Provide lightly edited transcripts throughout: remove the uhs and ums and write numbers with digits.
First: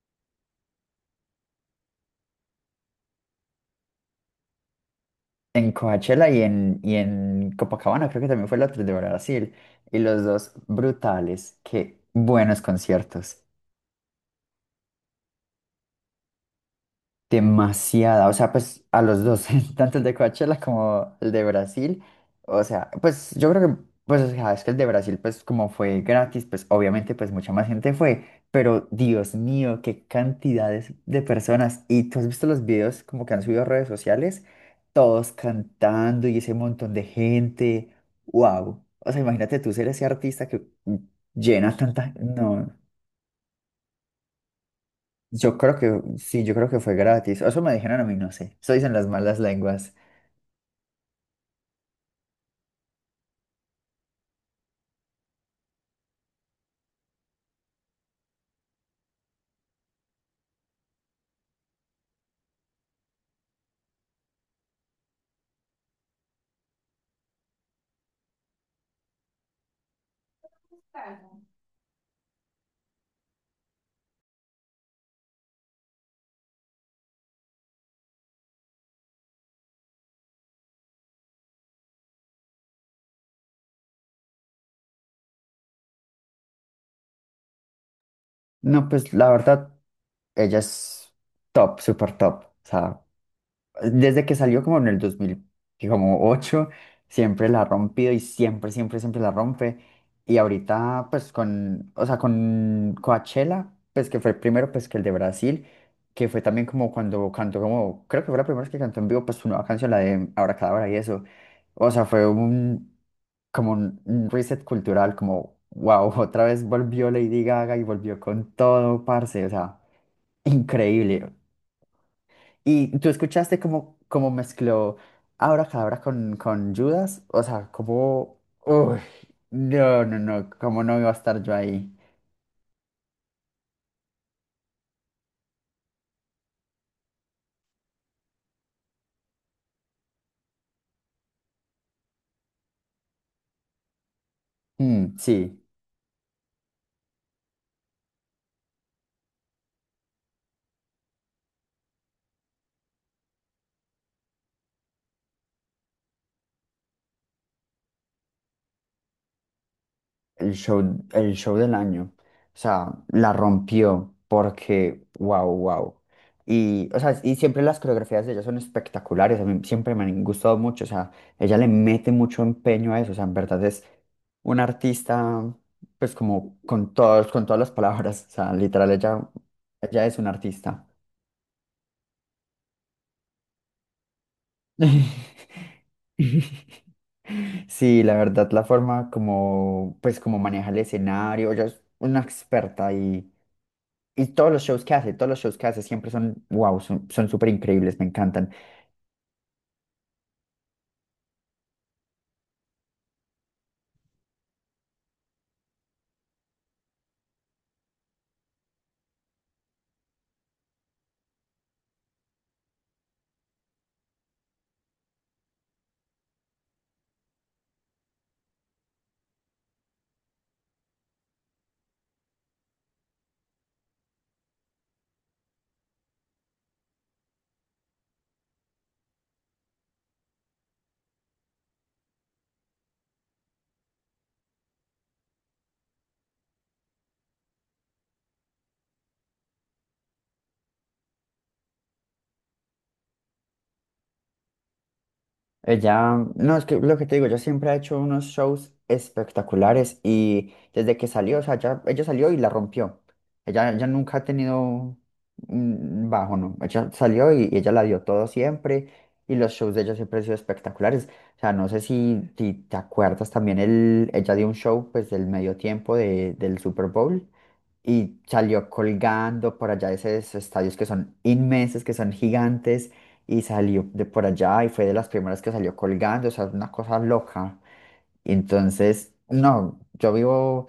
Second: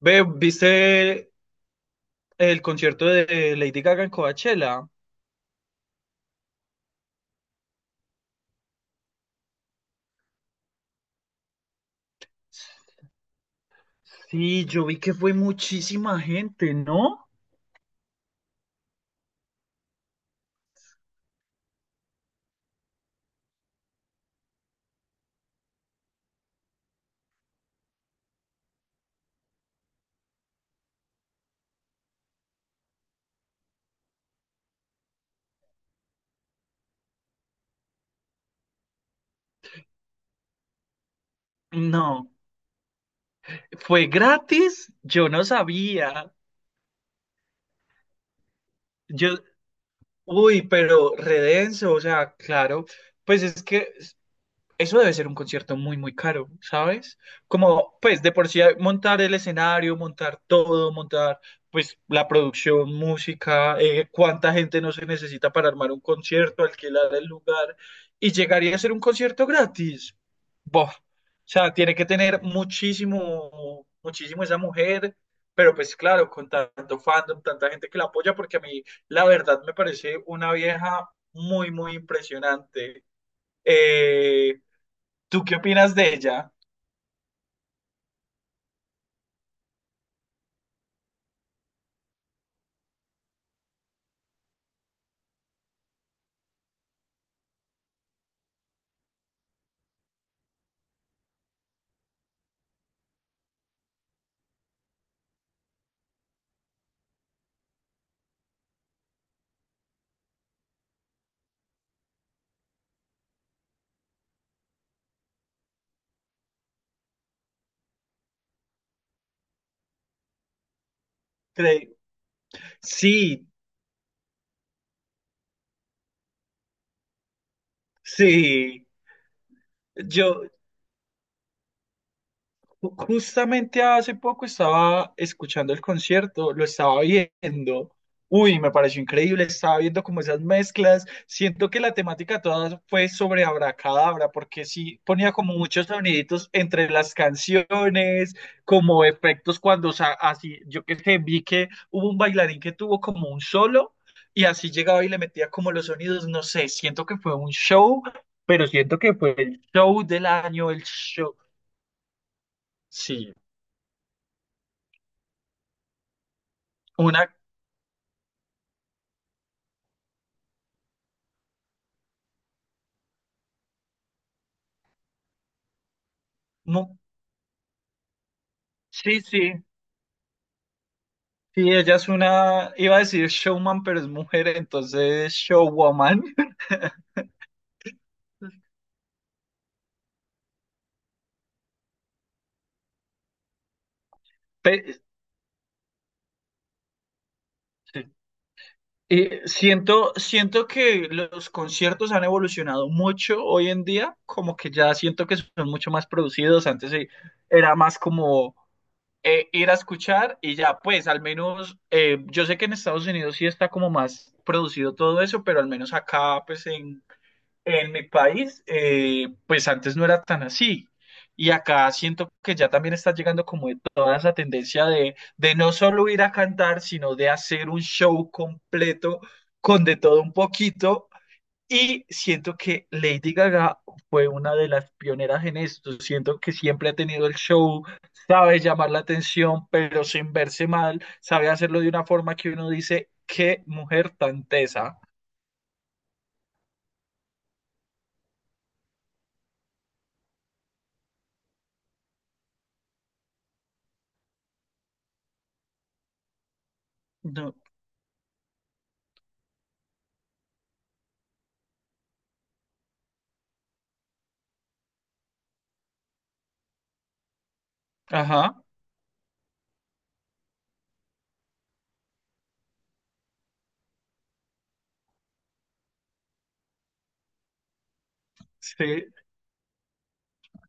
Ve, ¿viste el concierto de Lady Gaga en Coachella? En Coachella y en Copacabana, creo que también fue el otro de Brasil. Y los dos brutales, qué buenos conciertos. Sí, yo vi que fue muchísima gente, ¿no? Demasiada, o sea, pues a los dos, tanto el de Coachella como el de Brasil, o sea, pues yo creo que, pues, o sea, es que el de Brasil, pues como fue gratis, pues obviamente, pues mucha más gente fue, pero Dios mío, qué cantidades de personas, y tú has visto los videos como que han subido a redes sociales, todos cantando y ese montón de gente, wow, o sea, imagínate tú ser ese artista que llena tanta, No, no. fue gratis, yo no Yo creo que sabía. sí, yo creo que fue gratis. Eso me dijeron a mí, no sé. Eso dicen las Yo, malas lenguas. uy, pero redenso, o sea, claro, pues es que eso debe ser un concierto muy, muy caro, ¿sabes? Como, pues, de por sí montar el escenario, montar todo, montar, pues, la producción, música, cuánta gente no se necesita para armar un concierto, alquilar el lugar, y llegaría a ser un concierto gratis. Bof. O sea, tiene que tener muchísimo, muchísimo esa mujer, pero pues claro, con tanto fandom, tanta gente que la apoya, porque a mí, la verdad, me parece una vieja muy, muy impresionante. Eh, ¿Tú qué opinas de ella? No, pues la verdad, ella es top, súper top. O sea, desde que salió como en el 2008 siempre la ha rompido y siempre, siempre, siempre la rompe. Y ahorita, pues con, o sea, con Coachella, pues que fue el primero, pues que el de Brasil, que fue también como cuando cantó como, creo que fue la primera vez que cantó en vivo, pues su nueva canción, la de Abracadabra y eso. O sea, fue un, como un reset cultural, como, wow, otra vez volvió Lady Gaga y volvió con todo, parce, o sea, increíble. Cre- Y tú Sí, escuchaste cómo mezcló Abracadabra con Judas, o sea, como, sí. uy, no, no, no, Yo, cómo no iba a estar yo ahí. Justamente hace poco estaba escuchando el concierto, lo estaba viendo. Uy, me pareció increíble, estaba viendo como esas mezclas. Siento que la temática toda fue sobre Abracadabra, porque sí Mm, ponía como sí. muchos soniditos entre las canciones, como efectos cuando, o sea, así, yo que sé, vi que hubo un bailarín que tuvo como un solo y así llegaba y le metía como los sonidos, no sé, siento que fue un show, pero siento que fue el show del El año, show, el el show, show del año. O sea, la sí. rompió porque, wow, wow. Y, o sea, Una y siempre las coreografías de ella son espectaculares, a mí siempre me han gustado mucho, o sea, ella le mete mucho empeño a eso, o sea, en verdad es una artista, pues como con No, todos, con todas las palabras, o sea, literal, sí, ella, sí, ella es una artista. sí, ella es una, iba a decir showman, pero es mujer, entonces showwoman. Sí, la verdad, la forma como, pues, como maneja el escenario, ella es una experta y todos los shows que Pe- hace, todos los shows que hace siempre son, wow, son súper increíbles, me encantan. Siento, siento que los conciertos han evolucionado mucho hoy en día, como que ya siento que son mucho más producidos. Antes era más como ir a escuchar y ya, pues al menos yo sé que en Estados Unidos sí está como más producido todo eso, pero al menos acá, pues en mi país, pues antes no era tan así. Y acá siento que ya también está llegando como de toda esa tendencia de no solo ir a cantar, sino de hacer un show completo con de todo un poquito. Y siento que Lady Gaga fue una de las pioneras en esto. Siento que siempre ha tenido el show, sabe llamar la atención, pero sin verse mal, sabe hacerlo de una forma que uno dice, qué mujer tan tesa. Ella, no, es que lo que te digo, ella siempre ha hecho unos shows espectaculares y desde que salió, o sea, ya, ella salió y la rompió. Ella, ya nunca ha tenido un bajo, ¿no? Ella salió y, No. y ella la dio todo siempre y los shows de ella siempre han sido espectaculares. O sea, no sé si te acuerdas también, ella dio un show pues del medio tiempo del Super Bowl y Ajá, salió colgando por allá de esos estadios que son inmensos, que son gigantes y salió de por allá y fue de las primeras que salió colgando, o sea, una cosa loca. Y sí, entonces, no,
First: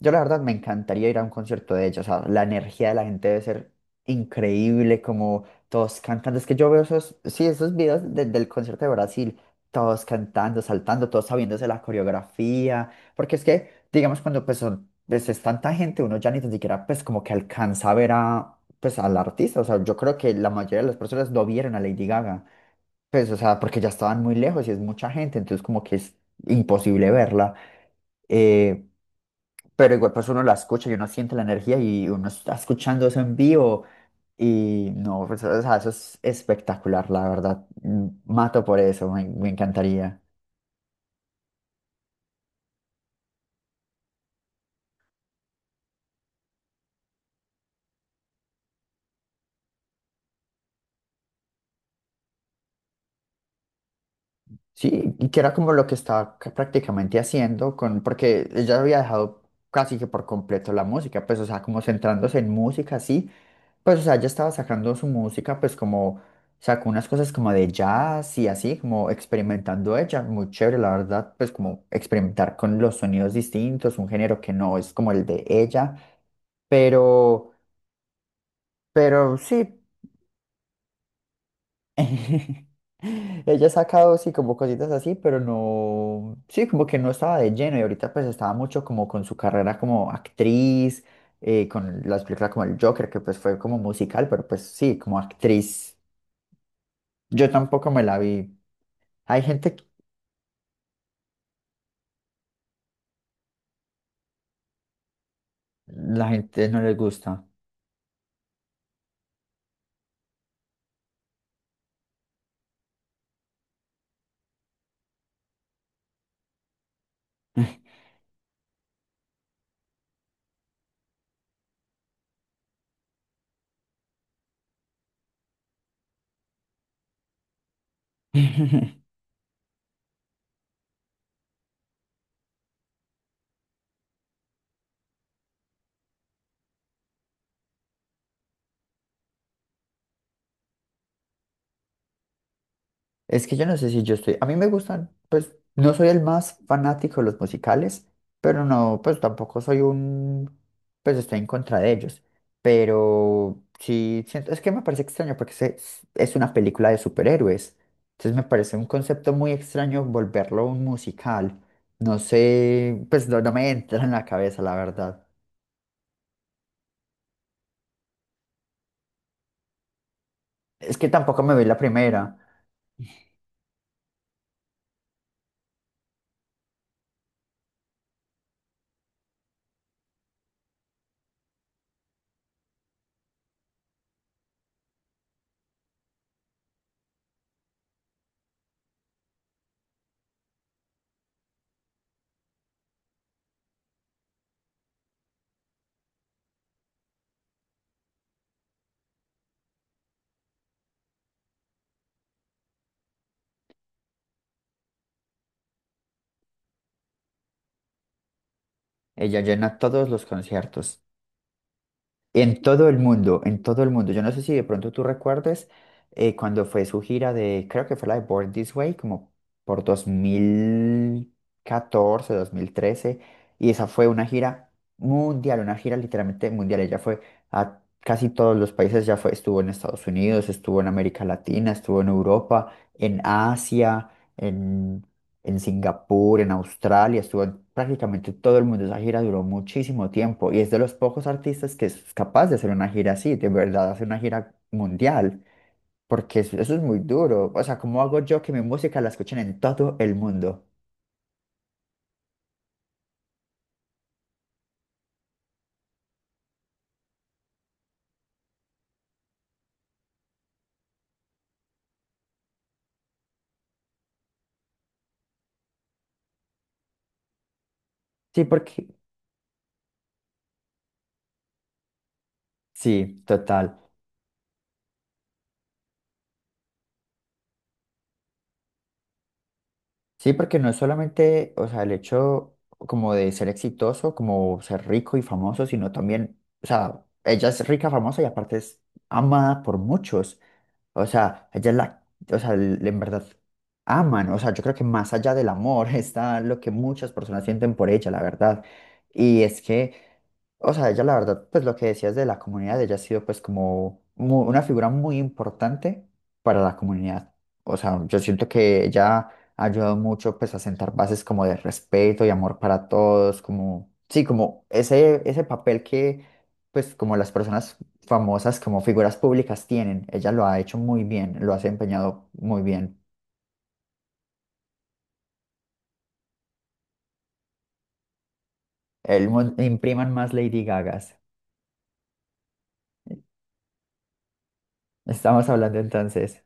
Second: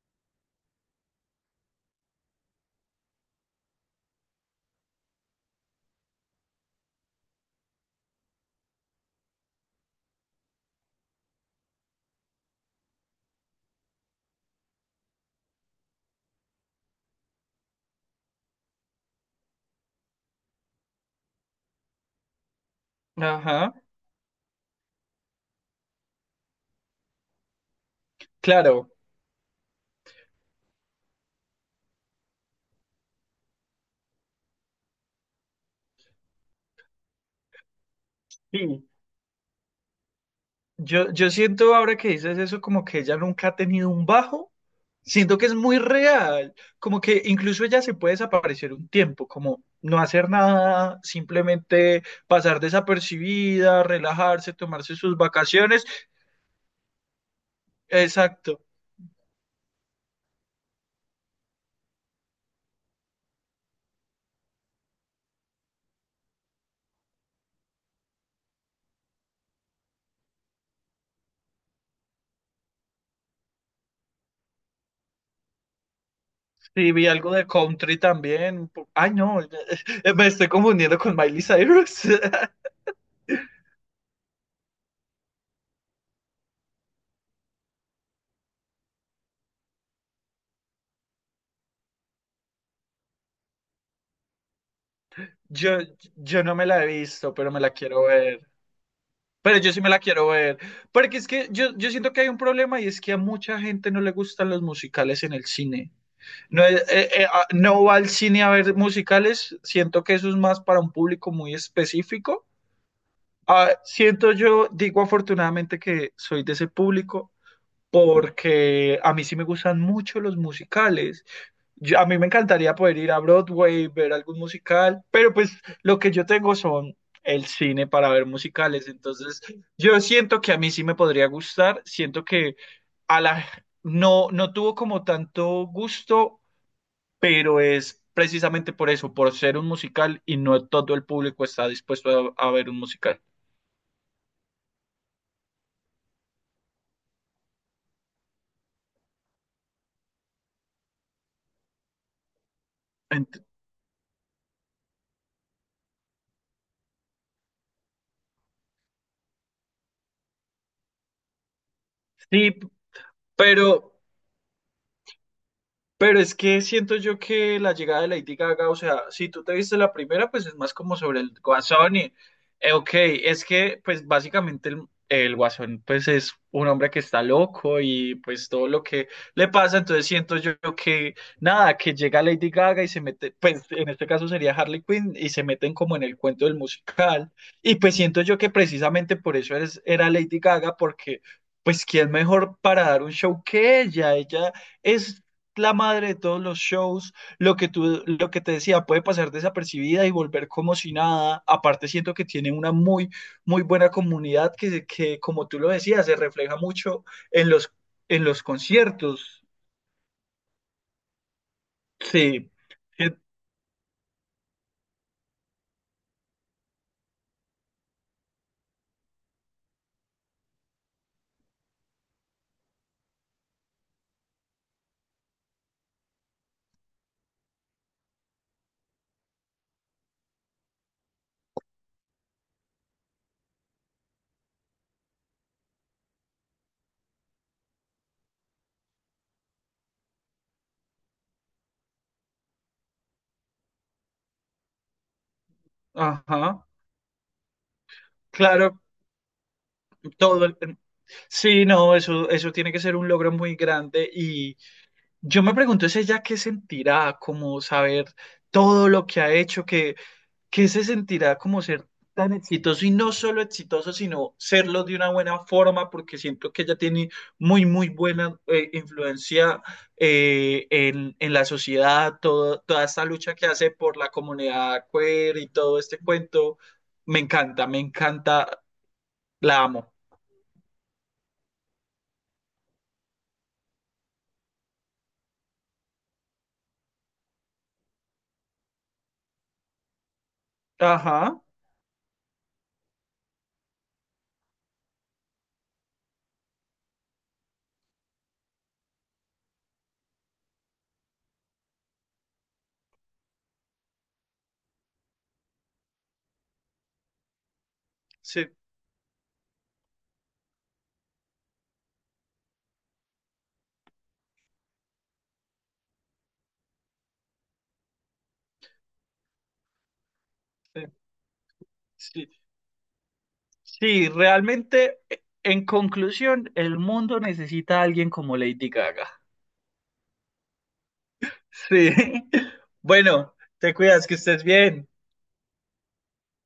yo la verdad me encantaría ir a un concierto de ella, o sea, la energía de la gente debe ser increíble, como todos cantando, es que yo veo esos, sí, esos videos del concierto de Brasil, todos cantando, saltando, todos sabiéndose la coreografía, porque es que, digamos, cuando pues son, pues es tanta gente, uno ya ni tan siquiera pues como que alcanza a ver a pues al artista, o sea, yo creo que la mayoría de las personas no vieron a Lady Gaga. Pues, o sea, ajá. porque ya estaban muy lejos y es mucha gente, entonces como que es imposible verla. eh, Claro, pero igual pues uno la escucha y uno siente la energía y uno está escuchando eso en vivo y no, pues, o sea, eso es espectacular, la verdad. Mato por sí. eso, me encantaría. Yo siento ahora que dices eso como que ella nunca ha tenido un bajo. Siento que es muy real, como que incluso ella se puede desaparecer un tiempo, como no hacer nada, simplemente pasar desapercibida, relajarse, tomarse Sí, sus y que era como vacaciones. lo que estaba prácticamente haciendo con, porque Exacto. ella había dejado casi que por completo la música, pues, o sea, como centrándose en música, sí. Pues, o sea, ella estaba sacando su música, pues como sacó unas cosas como de jazz y así, como experimentando ella, muy chévere, la verdad, pues como experimentar con los sonidos distintos, un género que no es como el de ella, Sí, vi algo de pero, country también. Ay, pero no, sí, me estoy confundiendo con Miley Cyrus. ella ha sacado, sí, como cositas así, pero no, sí, como que no estaba de lleno y ahorita pues estaba mucho como con su carrera como actriz, con las películas como el Joker, que pues fue como musical, pero pues sí, como Yo, actriz. yo no me la he visto, Yo pero me la tampoco me quiero la ver. vi. Hay Pero yo gente. sí me la quiero ver. Porque es que yo siento que hay un problema y es que a mucha gente no le gustan los musicales en el cine. La No, gente no les gusta. No va al cine a ver musicales. Siento que eso es más para un público muy específico. Ah, siento yo, digo afortunadamente que soy de ese público porque a mí sí me gustan mucho los musicales a mí me encantaría poder ir a Broadway, ver algún musical, pero pues lo que yo tengo son el cine para ver musicales, entonces yo siento que a mí sí me podría gustar, siento que a la no tuvo como tanto gusto, pero es precisamente por eso, por ser un musical y no todo el público está dispuesto a ver un musical. Es que yo no sé si yo estoy, a mí me gustan, pues no soy el más fanático de los musicales, pero no, pues tampoco soy un, pues estoy en contra de ellos. Ent- Pero sí, siento, es que me parece extraño porque es una película de superhéroes. Entonces me parece un concepto muy extraño volverlo un musical. No sí, sé, pues no, no me pero entra en la cabeza, la verdad. Pero es que siento yo que la llegada de Lady Gaga, o sea, si tú te viste la primera, pues es más como Es que sobre el tampoco me vi la Guasón y, primera. Ok, es que pues básicamente el Guasón pues es un hombre que está loco y pues todo lo que le pasa, entonces siento yo que nada, que llega Lady Gaga y se mete, pues en este caso sería Harley Quinn y se meten como en el cuento del musical y pues siento yo que precisamente por eso era Lady Gaga porque... Pues, ¿quién mejor para dar un show que ella? Ella es la madre de todos los shows, lo que tú, lo que te decía, puede pasar desapercibida y volver como si nada. Aparte, siento que tiene una muy, muy buena comunidad que, que como tú lo decías, se refleja mucho en los, en los Ella conciertos. llena todos los conciertos. Sí, En todo el Eh, mundo, en todo el mundo. Yo no sé si de pronto tú recuerdes cuando fue su gira de, creo que fue la de Born This Way, como por dos mil catorce, 2013. Y esa fue una gira mundial, una gira literalmente mundial. Ella fue a casi todos los países, ya fue, estuvo en Estados Unidos, estuvo en América Latina, estuvo en Europa, en Asia, en Singapur, en Australia, estuvo en prácticamente todo el mundo. Esa gira duró muchísimo tiempo y es de los pocos artistas que es capaz de hacer una gira así, de verdad, hacer una gira mundial, porque eso, ajá, eso es muy duro. O sea, ¿cómo hago yo que mi claro, música la escuchen en todo el todo el- mundo? sí, no, eso tiene que ser un logro muy grande y yo me pregunto es ella qué sentirá, como saber todo lo que ha hecho, que ¿qué se sentirá como ser tan exitoso y no solo exitoso, sino serlo de una buena forma? Porque siento que ella tiene muy, muy buena Sí, porque, influencia en la sociedad, toda esta sí, lucha que hace total. por la comunidad queer y todo este cuento. Me encanta, la amo. Sí, porque no es solamente, o sea, el hecho como de ser exitoso, como ser rico y famoso, sino también, o sea, ella es rica, famosa y aparte es amada por muchos. O Ajá, sea, ella es la, o sea, en verdad aman, o sea, yo creo que más allá del amor está lo que muchas personas sienten por ella, la verdad. Y es que, o sea, ella la verdad, pues lo que decías de la comunidad, ella ha sido pues como una figura muy importante para la comunidad. O sea, yo siento sí, que ella ha ayudado mucho pues a sentar bases como de respeto y amor para todos, como, sí, como ese, papel que pues como las personas famosas como figuras públicas tienen. Ella lo ha hecho sí, muy bien, lo ha sí, desempeñado muy bien. sí, realmente, en conclusión, el mundo necesita a alguien como Lady Gaga. Impriman más Lady Gagas. Sí. Bueno, te cuidas, que estés bien. Estamos hablando entonces.